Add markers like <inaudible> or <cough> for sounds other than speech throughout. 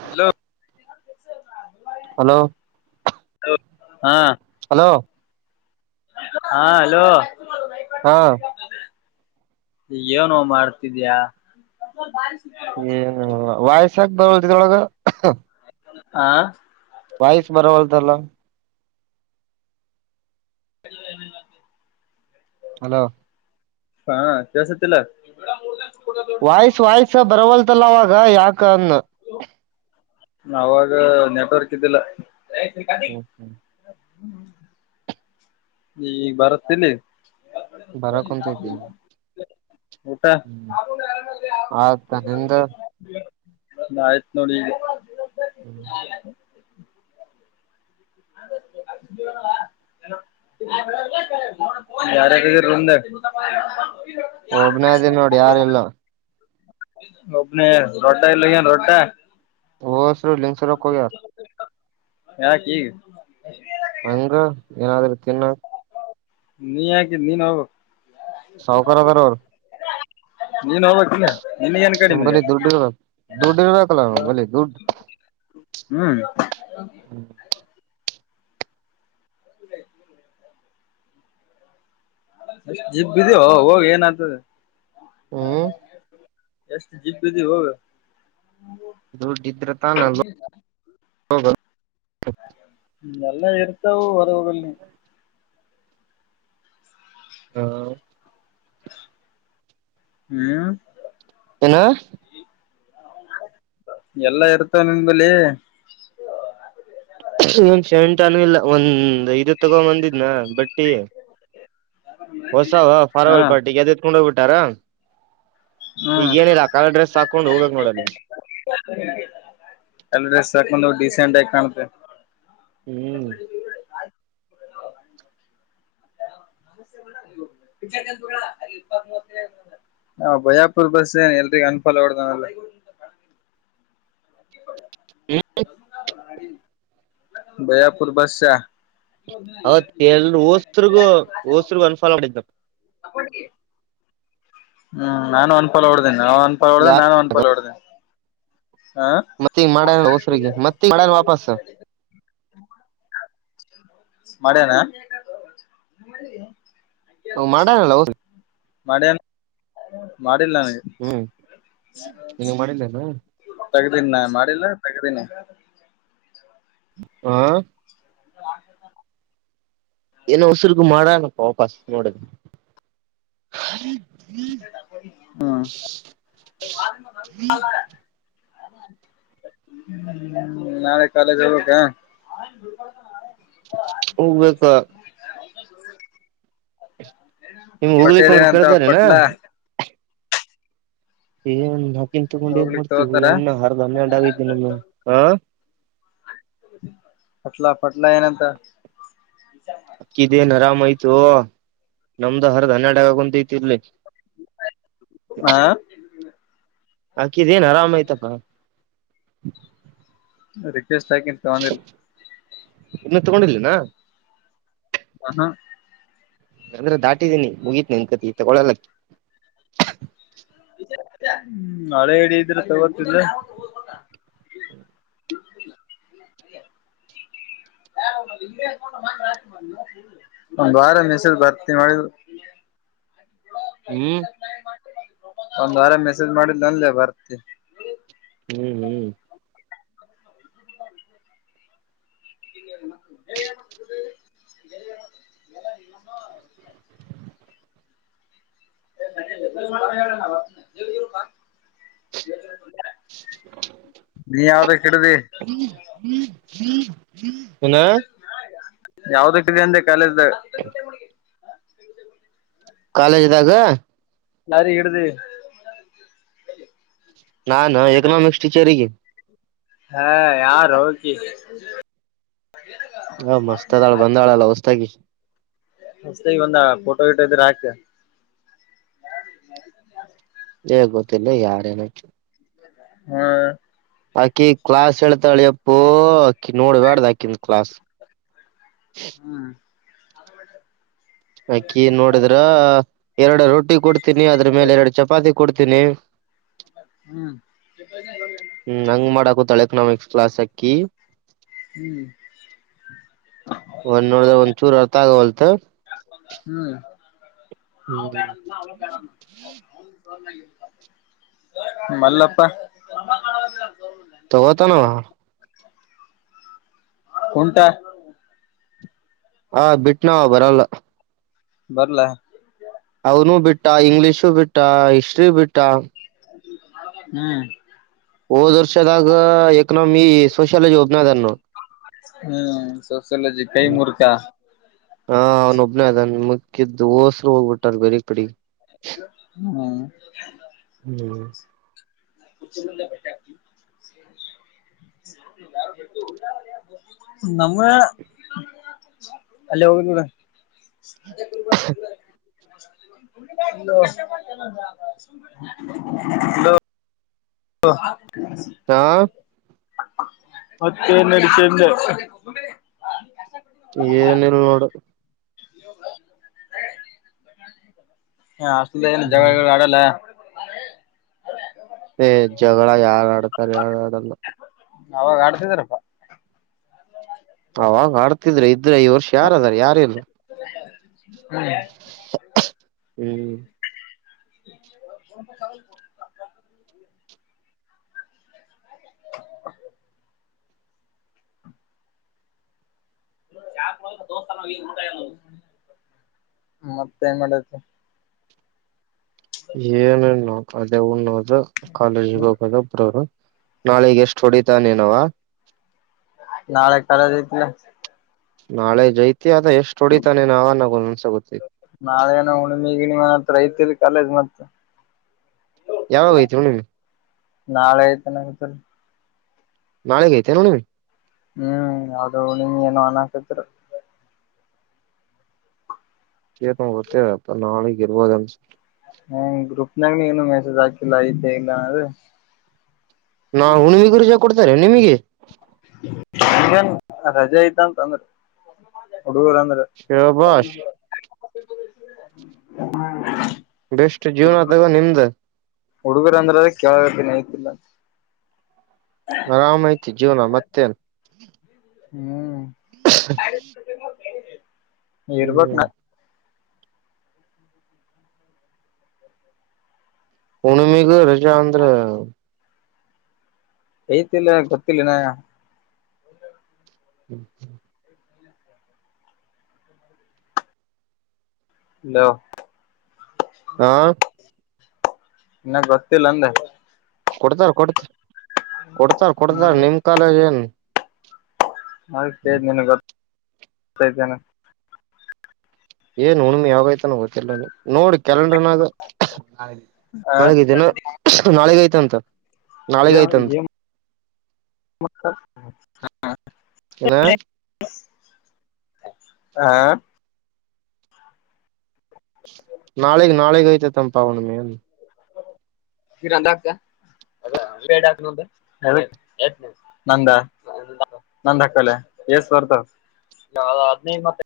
Hello hello ಹಾ hello ಹಾ hello ಹಾ ಏನೋ ಮಾಡ್ತಿದ್ಯಾ? ಏನೋ ವಾಯ್ಸ್ ಯಾಕ್ ಬರವಲ್ದಿದ್ರೊಳಗ. ಆ ವಾಯ್ಸ್ ಬರವಲ್ದಲ್ಲ. <unintelligible> ಹಲೋ ಹಾ ಕೆಳ್ಸತಿಲ್ಲ? ವಾಯ್ಸ್ ವಾಯ್ಸ್ ಬರವಲ್ತಲ್ಲ ಅವಾಗ ಯಾಕ ಅಂದ್ನ ಅವಾಗ ನೆಟ್ವರ್ಕ್ ಇದ್ದಿಲ್ಲ. ಈ ಬರತ್ತಿಲ್ಲಿ ಬರಾಕುಂತತಿ. ಊಟ ಹ್ಮ್ ಆತ ನಿಂದ ಆಯ್ತ್ ನೋಡ ಈಗ. <unintelligible> <unintelligible> ಯಾರ್ಯಾರಿದಿರೀ ರೂಮ್ದಾಗ ಒಬ್ಬನೇದಿನ್ ನೋಡ ಯಾರಿಲ್ಲ. ಒಬ್ಬನೇ ರೊಡ್ಡ ಎಲ್ಲಿ ಹೋಗ್ಯಾನ ರೊಡ್ಡ. ಲಿಂಗ್ಸುರುಕ್ ಹೋಗ್ಯಾನ. ಯಕ್ ಹೀಗ ಹಂಗ ಏನಾದ್ರೂ ತಿನ್ನು ನೀಯಕ ನೀನು ಹೋಗು. ಸಾವಕಾರಾದರೋರು. ನೀನ್ ಹೋಗ್ಬೇಕಿನ ನಂಬಲ್ಲಿ ದುಡ್ ಇರ್ಬೇಕ ದುಡ್ ಇರ್ಬೇಕಲ್ಲ ನಂಬಲ್ಲಿ ದುಡ್ಡು. ಹ್ಮ್ ಎಷ್ಟ ಜಿಬ್ ಇದಿಯೋ ಹೋಗ್ ಏನೈತದೆ ಹ್ಮ್ ಎಷ್ಟು ಜಿಬ ಇದಿಯೋ ಹೋಗ ದುಡಿದ್ರತಾನಲ್ಲೋಗದ್ ಎಲ್ಲಾ ಇರ್ತಾವೂ ಹೊರಗ ಹೋಗಲ್ಲ ನೀ. ಹಾ. ನೀನು. ಏನು ಎಲ್ಲಾ ಇರ್ತವೆ ನಿಂಬಲ್ಲಿ ಇನ್ ಶೆಂಟ ಅನು ಇಲ್ಲ ಒಂದ್ ಐದು ತಗೊಂಡ್ ಬಂದಿದ್ನ ಬಟ್ಟಿ ಹೊಸ ವ ಹಾ ಫಾರ್ವಲ್ ಪಾರ್ಟಿಗೆ ಅದಹೆತ್ಕೊಂಡೋಗ್ಬಿಟ್ಟಾರಾ ಈಗ ಹ್ಮ್ ಏನಿಲ್ಲ ಕಲರ್ ಡ್ರೆಸ್ ಹಾಕೊಂಡು ಹೋಗಬೇಕ್ ನೋಡ ಅಲ್ಲಿಗೆ ಕಲರ್ ಡರ್ಸ್ ಹಾಕೊಂಡು ಹೋಗ್ ಡೀಸೆಂಟ್ ಆಗ ಕಾಣುತ್ತೆ. ಹ್ಮ್ ನಾ ಬಯಾಪುರ್ ಬಸ್ ಏನ್ ಎಲ್ರಿ ಅನ್ಫಲ್ ಹೊಡ್ದನಲ. ಹ್ಮ ಬಯಾಪುರ್ ಬಸ್ಸ ಅವೌತ್ ಎಲ್ ಹೋಸರುಗು ಹೋಸ್ರಗ ಅನ್ಫಲ ಮಾಡಿದ. ಅಕೌಂಟ್ಗಿ ಹ್ಮ್ ನಾನು ಒಂದಫಲ ಹೊೋಡ್ದೇನೆ ನಾ ಒಂದ ಲ ಯಾ ಹೊಡ್ದೇನೆ ನಾನು ಒನ್ಫಲ ಹೊೋಡ್ದೇನೆ ಮತ್ತೆ ಮಾಡ್ಯ ಹೊಸರಿಗೆ ಮತ್ತ ಮಾಡ್ಯನ ವಾಪಸ ಮಾಡ್ಯನ ಹ ಮಾಡಣಲ್ಲ ಹದು ಮಾಡನ ಮಾಡ್ ಹ್ಮ್ ನಿನಗೆ ಮಾಡಿಲ್ಲ ಎನ ತೆಗದನ್ ಮಾಡಿಲ್ಲ ತಗದೀಲಾ ಆ ಆ ಏನೋ ಉಸಿರುಗೂ ಮಾಡಣಪ್ಪ ವಾಪಸ್ ನೋಡದು ಹ್ಮ್ ಹ್ಮ ಹ್ಮ್ ಹ ಹ್ಮ ನಾಳೆ ಕಾಲೇಜಿಗ್ ಹೋಗ ಬೇಕಾ ಹೋಗ್ಬೇಕಾ ನಿಮ್ ಹೋಗ್ಲಿಕ್ಕ ಪಟೇಲ್ ಅಂದ್ರೆ ಏನಂತ ಕೇಳ್ತಾರೆ ನಾ ಪಟ್ಲಾ ಏಣ್ಣಾಕನ್ ತಗೊಂಡೇ ಹೋಗ್ಲಿಕ್ ಮಾಡ್ತತಿವಿ ತಗೋತಾರ ಎಣ್ಣ ಹರ್ಧ ಹನ್ನೆರಡು ಆಗಿದ್ದ ನಮ್ಮ್ ಹಾ ಪಟ್ಲ ಪಟ್ಲ ಏನಂತ ಅಕ್ಕಿ ದೇನ್ ಆರಾಮಯ್ತು ನಮ್ದ ಹರದು ಹನ್ನೆರಡು ಆಗಕೊಂತಐತಿ ಇಲ್ಲಿ ಆ ಆಕಿದೇನ್ ಆರಾಮಯ್ತಪ್ಪ. ರಿಕ್ವೆಸ್ಟ್ ಆಕಿ ನ ತಗೋಡಿಲ್ಲ ಇನ್ನ ತಗೊಂಡಿರ್ಲಿನ ಹ ಹಾ ಅಂದ್ರೆ ದಾಟಿದೀನಿ ಮುಗೀತ ನಿನ್ನ ಕತಿ ತಗೊಳ್ಳಲಕಿ ಹ್ಮ್ ಮಳೆ ಹಿಡಿದ್ರೆ ತಗೋತಿದ್ರ ಹ್ಮ ಒಂದು ವಾರ ಮೆಸೇಜಬರ್ತೀ ಮಾಡಿದ <unintelligible> ಹ್ಮ್ ಒಂದ್ ವಾರ ಮೆಸೇಜ್ ಮಾಡಿನಂದ ಬರ್ತಿ ಹ್ಮ್ ಹ್ಮ್ <unintelligible> <unintelligible> <inaudible> ನೀ ಯಾವ್ದಕ್ ಹಿಡ್ದಿ ಏನಾ ಯಾವ್ದಕ್ಕಿದೆ ಅಂದೆ ಕಾಲೇಜ್ದ. ಕಾಲೇಜ್ ದಾಗ ಲಾರಿ ಇಡ್ಡಿ ನಾನು ಎಕೊನೋಮಿಸ್ ಟಿಚರ್ ಗೆ ಹಾ ಯಾರೋ ಆಕಿ ಹ ಮಸ್ತ್ ಅದಾಳ ಬಂದಾಳಲ್ಲ ಹೊಸದಾಗಿ ಹೋಸದಾಗಿ ಬಂದಾಳ ಫೋಟೋ ಗಿಟೋ ಇದ್ರೆ ಹಾಕು ಏ ಗೊತ್ತಿಲ್ಲ ಯಾರ ಆಕಿ ಹಾ ಆಕಿ ಕ್ಲಾಸ್ ಹೇಳ್ತಾಳೆ ಎಪ್ಪೊ ಅಕಿ ನೋಡಬ್ಯಾಡ ಆಕಿನ ಕ್ಲಾಸ್ ಹ್ಮ್ ಆಕಿ ನೋಡಿದ್ರ ಎರಡು ರೊಟ್ಟಿ ಕೊಡ್ತೀನಿ ಅದ್ರ ಮೇಲೆ ಎರಡು ಚಪಾತಿ ಕೊಡ್ತೀನಿ ಹ್ಮ್ ಹ್ಮ್ ಹಂಗ್ ಮಾಡಾಕೂತಾಳ ಎಕನಾಮಿಕ್ಸ್ ಕ್ಲಾಸ್ ಆಕಿ ಹ್ಮ್ ಒಂದ್ ನೋಡ್ದ ಒಂದ್ ಚೂರು ಅರ್ಥ ಆಗವಲ್ತ್ ಹ್ಮ್ ನಾವು ಹ್ಮ್ ಬೇಡ ಅಂದ್ನ ಅವನು ಬೇಡ ಅಂದ ಮಲ್ಲಪ್ಪ ತಗೋತಾನವ ಕುಂಟ ಹ ಬಿಟ್ಟನೋ ಆವ ಬರಲ್ಲ ಬರ್ಲಾ ಅವನು ಬಿಟ್ಟ ಇಂಗ್ಲಿಷು ಬಿಟ್ಟ ಹಿಸ್ಟ್ರಿ ಬಿಟ್ಟ ಹ್ಮ್ ಹೋದ್ ವರ್ಷದಾಗ ಎಕನಾಮಿಕ್ಸ್ ಸೋಷಿಯಾಲಜಿ ಒಬ್ನದ ನೋಡು ಹ್ಮ ಸೊಸಲಜಿ ಕೈ ಮುರ್ಕಾ ಹಾ ಅವ್ನೊಬ್ಬನೇ ಅದನ್ ಮುಕ್ಕಿದ್ದ್ ಹೋಸರು ಹೋಗ್ಬಿಟ್ಟಾರ ಬೇರ ಕಡೆಗೆ ಹ್ಮ ಹ್ಮ್ <unintelligible> ನಮ್ಮ ಅಲ್ಲಿ ಹೋಗೊನಬಿಡು ಹಲೋ ಹಲೋ ಹ ಹಾ ಮತ್ತೆ ಏನ್ ನೆಡಿತು ಅಂದೇ ಏನಿಲ್ಲ ನೋಡು ಹ ಅಷ್ಟ ಏನು ಹ್ಮ್ ಜಗಳಗಿಡಾಲ ಆಡಲ್ಲ ಏ ಜಗಳ ಯಾರ್ ಆಡ್ತಾರೆ ಯಾರು ಆಡಲ್ಲ ಅವಾಗ ಆಡ್ತಿದಾರಪ್ಪಾ ಅವಾಗ ಆಡ್ತಿದ್ರ ಇದ್ರೆ ಈ ವರ್ಷ ಯಾರದಾರ ಯಾರಲ್ಲ ಹಳ್ಳ ಹ್ಮ್ ಚಾಪ ದೋಸ್ತ ಉಊಟಾಯ ಮತ್ತೆ ಏನ್ ಮಾಡತಿ ಏನು ಇ್ಣ ಅದೇ ಹಣೋದು ಕಾಲೇಜಿಗೆ ಹೋಗೋದ ಒಬ್್ರವರು ನಾಳಿಗೆ ಎಷ್ಟು ಹೊಡಿತಾನೇನವ ನಾಳೆ ಕರಜಐತಿ ನಾಳೆ ಜೈತ್ ಎಷ್ಟು ಹೊಡಿತಾನೆನೋ ನನಗೆ ಗೊತ್ತಿಲ್ಲ ನಾಳೆನ ಹುಣಮಿ ಗಿಣಿಮಿ ಹತ್ರ ಐತಿಲ್ ಕಾಲೇಜ್ ಮತ್ತ ಯಾವಾಗ ಐತಿ ಹುಣ್ಣಿಮೆ ನಾಳೆ ಐತೆ ನಂಗ ನಾಳೆ ಐತೆಯೋ ನಿನಗೆ ಹ್ಮ್ ಅದು ನಿಂಗ ಏನೋ ಅನ್ನಕಾತಿದ್ರು ೇರ್ ನ್ ಗೊತ್ತೇವ ಅಪ್ಪ ನಾಳೆಗ್ ಇರ್ಬೋದನ್ಸ ಹ ಗ್ರೂಪ್ನಾಗನ ಏನು ಮೆಸೇಜ್ ಹಾಕಿಲ್ಲ ಐತೆ ಇಲ್ಲ ಅ್ರೆ ನಾ ಹುಣಮಿಗರುಜ ಕೊಡ್ತಾರೆ ನಿಮಗೆ ಈಗನ್ ರಜೆ ಐತ ಅಂತಂದ್ರ ಹಡುಗರಂದರ ಶಬಾಷ್ ಬೆಷ್ಟು ಜೀವನ ತಗೋ ನಿಮ್ದ ಹುಡುಗರುಂದ್ರ ಅದ ಕಾಗತನ ಐ್ತಿಲ್ಲ ಆರಾಮ ಆಐ್ತಿ ಜೀವನ ಮತ್ತೆ ಹ್ಮ್ ್ಮ ಇರ್ಬೇಕಕ್ ನ ಪಣಮಗ ರಜಾಂದ್ರ ಏತಿಲ್ಲ ಗೊತ್ತಿಲ್ಲನ ಹ್ಮ್ ಹ್ಮ್ ನ ಹಾ ಇನ್ನಾಗ ಗೊತ್ತಿಲ್ಲ ಅಂದ ಕೊಡ್ತಾರ ಕೊಡ್ತ ಕೊಡ್ತಾರ ಕೊಡ್ತಾರ ಹ್ಮ್ ನಿಮ್ ಕಾಲೇಜ್ ಏನ್ ಅದೇನ ಗೊ ಗೊ ಇದ್ದೇನೆ ಏನ್ ಉಣುಮಿ ಯಾವಾಗ್ತಾನ ಗಓತ್ತತಿಿಲ್ಲಲ್ಲ ನೀವು ನೋಡಿ ಕ್ಯಾಲಂಡ್ರನಾಗ ಆ ನಾಳಗ ಇದ್ದೇನ ನಾಳೆಗ ಐತೆಂತ ಕಾರ ಏನ ಹಾ ನಾಳಗ್ ನಾಳಗ್ ಐತತ್ಂಪ ಅವನ ಮೇನ್ ಕಿ ಹಾತ ಹ ನಂದ ಹಾಕ್ಕಲ್ಲ ಎಸ್ ವರ್ತದ ಮತ್ತ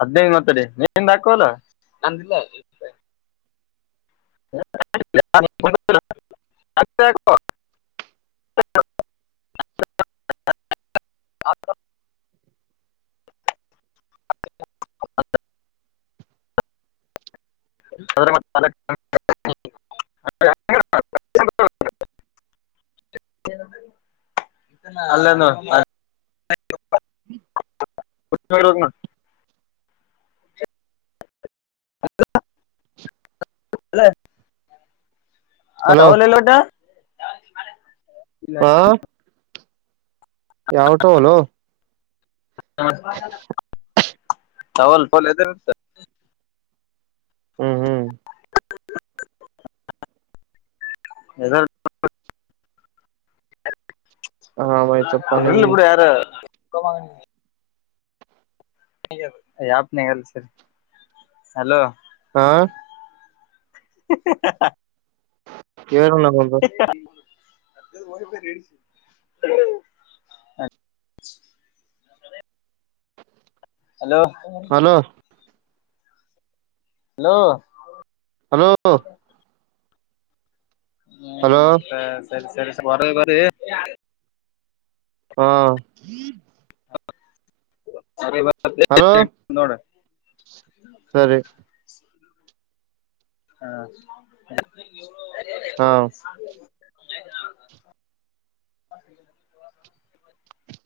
ಹದ್ಿನೈದು ಮತ್ತಡಿ ನೀಿಂದ ಹಾಕಲ್ಲ ಹ ಹ ಅ್ರ ಅಲ್ಲ ಅ ಅ ಹಲೋ ಆಲಲ್ಲೋಟ ಹಾ.. <inaudible> ಯಾವ, ಟೊಳ್ಳು. <inaudible> ಸಾವಲ್, ಪಲ್. <unintelligible> ಹ್ಮ್, ಹ್ಮ್. <inaudible> ಎಧೇಳು! <unintelligible> ಆರಾಮ್ ಆಯ್ತಪ್ಪಾ ನಿಮ್ ಇರುಳಿ ಬಿಡು, ಯಾರು? <unintelligible> ಹಪ್ಪನಾ, ಹೇಳಿ, ಸರಿ, ಅಲೋ. <unintelligible> ಹಾ.. <inaudible> <unintelligible> <inaudible> ಕೇಳಿನೋಡಿನಾ, ಬಂದು. <inaudible> ಅ. <unintelligible> Hello hello hello hello hello ಹ್ಮ್, ಸರಿ, ಸರಿ, ಸ, ಬರಿ, ಬರಿ! <unintelligible> ಹಾ... <inaudible> ಅ, ಸರಿ, ಬರುತ್ತಿ, ಹಲೋ ನಾ, ನೋಡು? <unintelligible> ಸರಿ.. <inaudible> ಹಾ, ಹ. ಹಾ <unintelligible> <unintelligible> <inaudible>